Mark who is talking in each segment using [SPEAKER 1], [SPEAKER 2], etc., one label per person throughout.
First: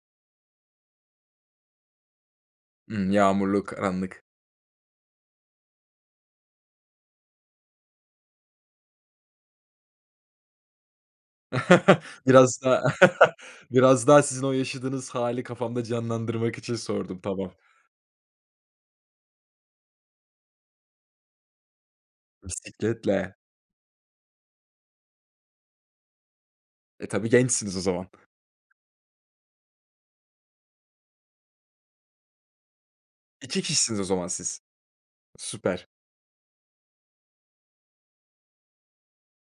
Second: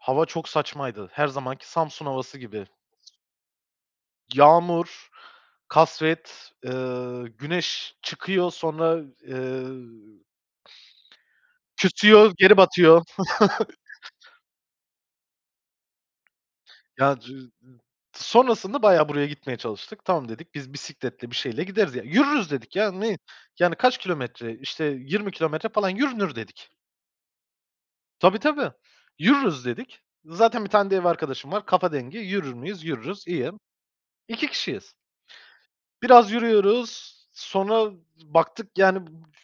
[SPEAKER 1] Hava çok saçmaydı. Her zamanki, Samsun havası gibi.
[SPEAKER 2] Hıı, yağmurluk, anlık.
[SPEAKER 1] Yağmur, kasvet, ııı, güneş çıkıyor sonra, ııı, çıkıyor, geri
[SPEAKER 2] Biraz daha
[SPEAKER 1] batıyor.
[SPEAKER 2] biraz daha sizin o yaşadığınız hâli, kafamda canlandırmak için
[SPEAKER 1] Ya,
[SPEAKER 2] sordum. Tamam.
[SPEAKER 1] [unintelligible] sonrasında bayağı buraya gitmeye çalıştık. Tamam dedik, biz bisikletle bir şeyle gideriz ya. Yürürüz dedik ya; ne,
[SPEAKER 2] Bisikletle.
[SPEAKER 1] yani kaç kilometre? İşte yirmi kilometre falan, yürünür dedik.
[SPEAKER 2] E, tabii, gençsiniz o zaman.
[SPEAKER 1] Tabii, tabii, yürürüz dedik. Zaten bir tane de ev arkadaşım var, kafa dengi; yürür müyüz, yürürüz, iyi.
[SPEAKER 2] 2 kişisiniz o zaman
[SPEAKER 1] 2
[SPEAKER 2] siz.
[SPEAKER 1] kişiyiz.
[SPEAKER 2] Süper.
[SPEAKER 1] Biraz yürüyoruz, sonra baktık, [unintelligible] yani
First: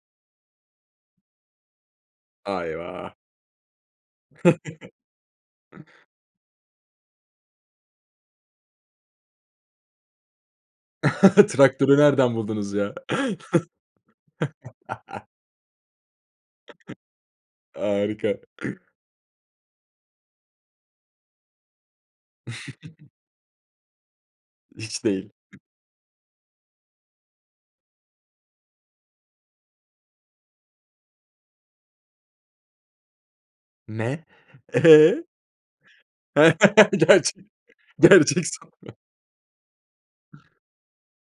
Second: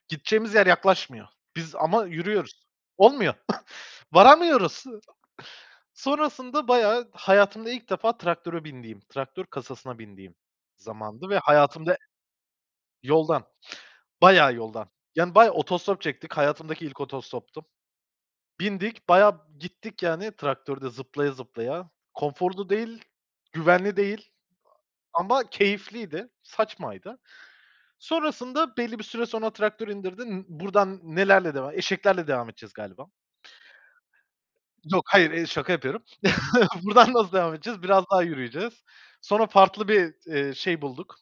[SPEAKER 1] gideceğimiz yer yaklaşmıyor. Biz ama
[SPEAKER 2] A,
[SPEAKER 1] yürüyoruz,
[SPEAKER 2] eyvah.
[SPEAKER 1] olmuyor, varamıyoruz. Sonrasında bayağı hayatımda ilk defa traktöre bindiğim, traktör kasasına bindiğim zamandı ve
[SPEAKER 2] Traktörü
[SPEAKER 1] hayatımda
[SPEAKER 2] nereden buldunuz ya?
[SPEAKER 1] yoldan, bayağı yoldan yani bayağı otostop çektik. Hayatımdaki ilk otostoptu.
[SPEAKER 2] Harika.
[SPEAKER 1] Bindik bayağı gittik yani traktörde zıplaya zıplaya. Konforlu değil, güvenli değil
[SPEAKER 2] Hiç
[SPEAKER 1] a
[SPEAKER 2] değil.
[SPEAKER 1] ama keyifliydi, saçmaydı. Sonrasında belli bir süre sonra traktör indirdi. N buradan nelerle devam? Eşeklerle devam edeceğiz galiba.
[SPEAKER 2] Ne?
[SPEAKER 1] Yok,
[SPEAKER 2] Eee?
[SPEAKER 1] hayır, hayır, şaka yapıyorum. Buradan nasıl
[SPEAKER 2] Gerçek
[SPEAKER 1] devam edeceğiz? Biraz daha
[SPEAKER 2] gerçek
[SPEAKER 1] yürüyeceğiz.
[SPEAKER 2] soru.
[SPEAKER 1] Sonra farklı bir, eee, şey bulduk.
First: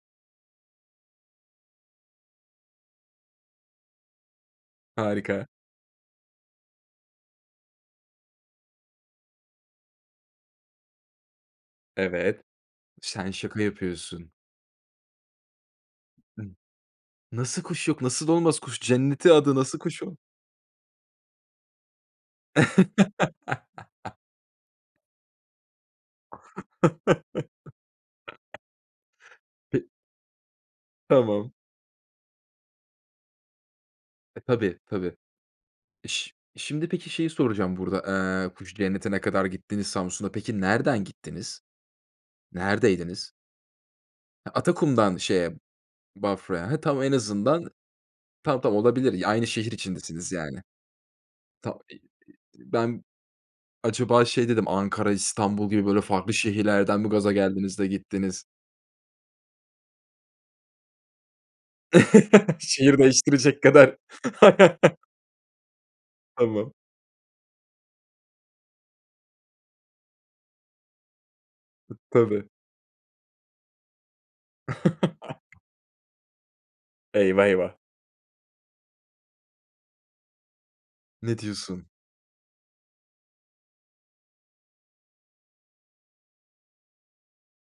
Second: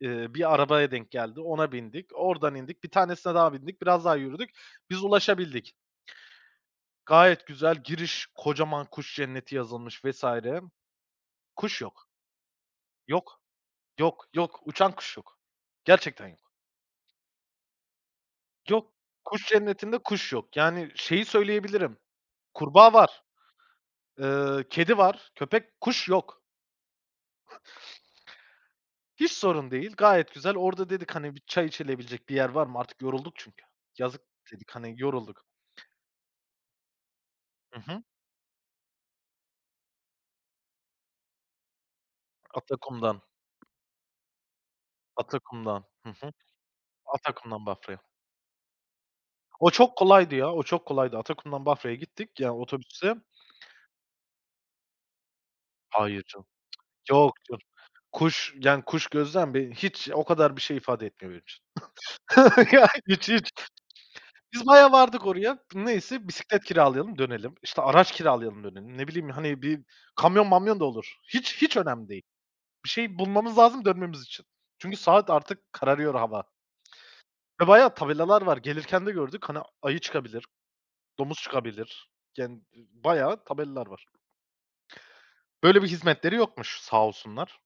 [SPEAKER 1] Eee, bir arabaya denk geldi. Ona bindik. Oradan indik. Bir tanesine daha bindik. Biraz daha yürüdük. Biz
[SPEAKER 2] Harika.
[SPEAKER 1] ulaşabildik. Gayet güzel, giriş; kocaman kuş cenneti yazılmış vs. Kuş yok,
[SPEAKER 2] Evet. Sen
[SPEAKER 1] yok,
[SPEAKER 2] şaka
[SPEAKER 1] yok,
[SPEAKER 2] yapıyorsun.
[SPEAKER 1] yok. Uçan kuş yok. Gerçekten yok.
[SPEAKER 2] Hıı. Nasıl kuş yok? Nasıl olmaz? Kuş
[SPEAKER 1] Yok,
[SPEAKER 2] Cenneti
[SPEAKER 1] kuş
[SPEAKER 2] adı, nasıl
[SPEAKER 1] cennetinde
[SPEAKER 2] kuş yok?
[SPEAKER 1] kuş yok. Yani, şeyi söyleyebilirim, kurbağa var, ııı, kedi var, köpek Kuş yok. Hiç sorun
[SPEAKER 2] Pe
[SPEAKER 1] değil, gayet güzel. Orada dedik, hani, bir
[SPEAKER 2] Tamam.
[SPEAKER 1] çay içilebilecek bir yer var mı, artık yorulduk çünkü. Yazık
[SPEAKER 2] E,
[SPEAKER 1] dedik,
[SPEAKER 2] tabii,
[SPEAKER 1] hani,
[SPEAKER 2] tabii.
[SPEAKER 1] yorulduk.
[SPEAKER 2] İş şimdi, peki, şeyi soracağım
[SPEAKER 1] Hı hı.
[SPEAKER 2] burada. Eee, Kuş Cenneti'ne kadar gittiniz, Samsun'a. Peki, nereden gittiniz?
[SPEAKER 1] Atakum'dan.
[SPEAKER 2] Neredeydiniz? Atakum'dan şeye,
[SPEAKER 1] Atakum'dan. Hı hı.
[SPEAKER 2] Bafra'ya. He, tamam en
[SPEAKER 1] Atakum'dan
[SPEAKER 2] azından
[SPEAKER 1] Bafra'ya.
[SPEAKER 2] tamam, tamam, olabilir. Aynı
[SPEAKER 1] O
[SPEAKER 2] şehir
[SPEAKER 1] çok
[SPEAKER 2] içindesiniz
[SPEAKER 1] kolaydı ya, o
[SPEAKER 2] yani.
[SPEAKER 1] çok kolaydı. Atakum'dan
[SPEAKER 2] Tamam,
[SPEAKER 1] Bafra'ya
[SPEAKER 2] i
[SPEAKER 1] gittik; ya
[SPEAKER 2] ben
[SPEAKER 1] otobüsle.
[SPEAKER 2] acaba şey dedim, Ankara, İstanbul gibi böyle
[SPEAKER 1] Hayır
[SPEAKER 2] farklı
[SPEAKER 1] canım,
[SPEAKER 2] şehirlerden mi
[SPEAKER 1] yok
[SPEAKER 2] gaza
[SPEAKER 1] canım.
[SPEAKER 2] geldiniz de gittiniz?
[SPEAKER 1] Kuş, yani, kuş gözlem beni hiç, o kadar bir şey ifade etmiyor benim için. Ya,
[SPEAKER 2] Şehir
[SPEAKER 1] hiç, hiç.
[SPEAKER 2] değiştirecek kadar
[SPEAKER 1] Biz bayağı vardık oraya. Neyse bisiklet
[SPEAKER 2] Tamam.
[SPEAKER 1] kiralayalım dönelim, işte araç kiralayalım dönelim. Ne bileyim, hani, bir kamyon mamyon da olur. Hiç, hiç
[SPEAKER 2] [unintelligible]
[SPEAKER 1] önemli değil.
[SPEAKER 2] Tabii.
[SPEAKER 1] Bir şey bulmamız lazım, dönmemiz için. Çünkü saat artık; kararıyor hava.
[SPEAKER 2] Eyvah,
[SPEAKER 1] Ya,
[SPEAKER 2] eyvah.
[SPEAKER 1] bayağı tabelalar var. Gelirken de gördük. Hani, ayı çıkabilir,
[SPEAKER 2] Ne
[SPEAKER 1] domuz
[SPEAKER 2] diyorsun?
[SPEAKER 1] çıkabilir; yani ı ı bayağı tabelalar var. Böyle bir hizmetleri yokmuş sağ olsunlar.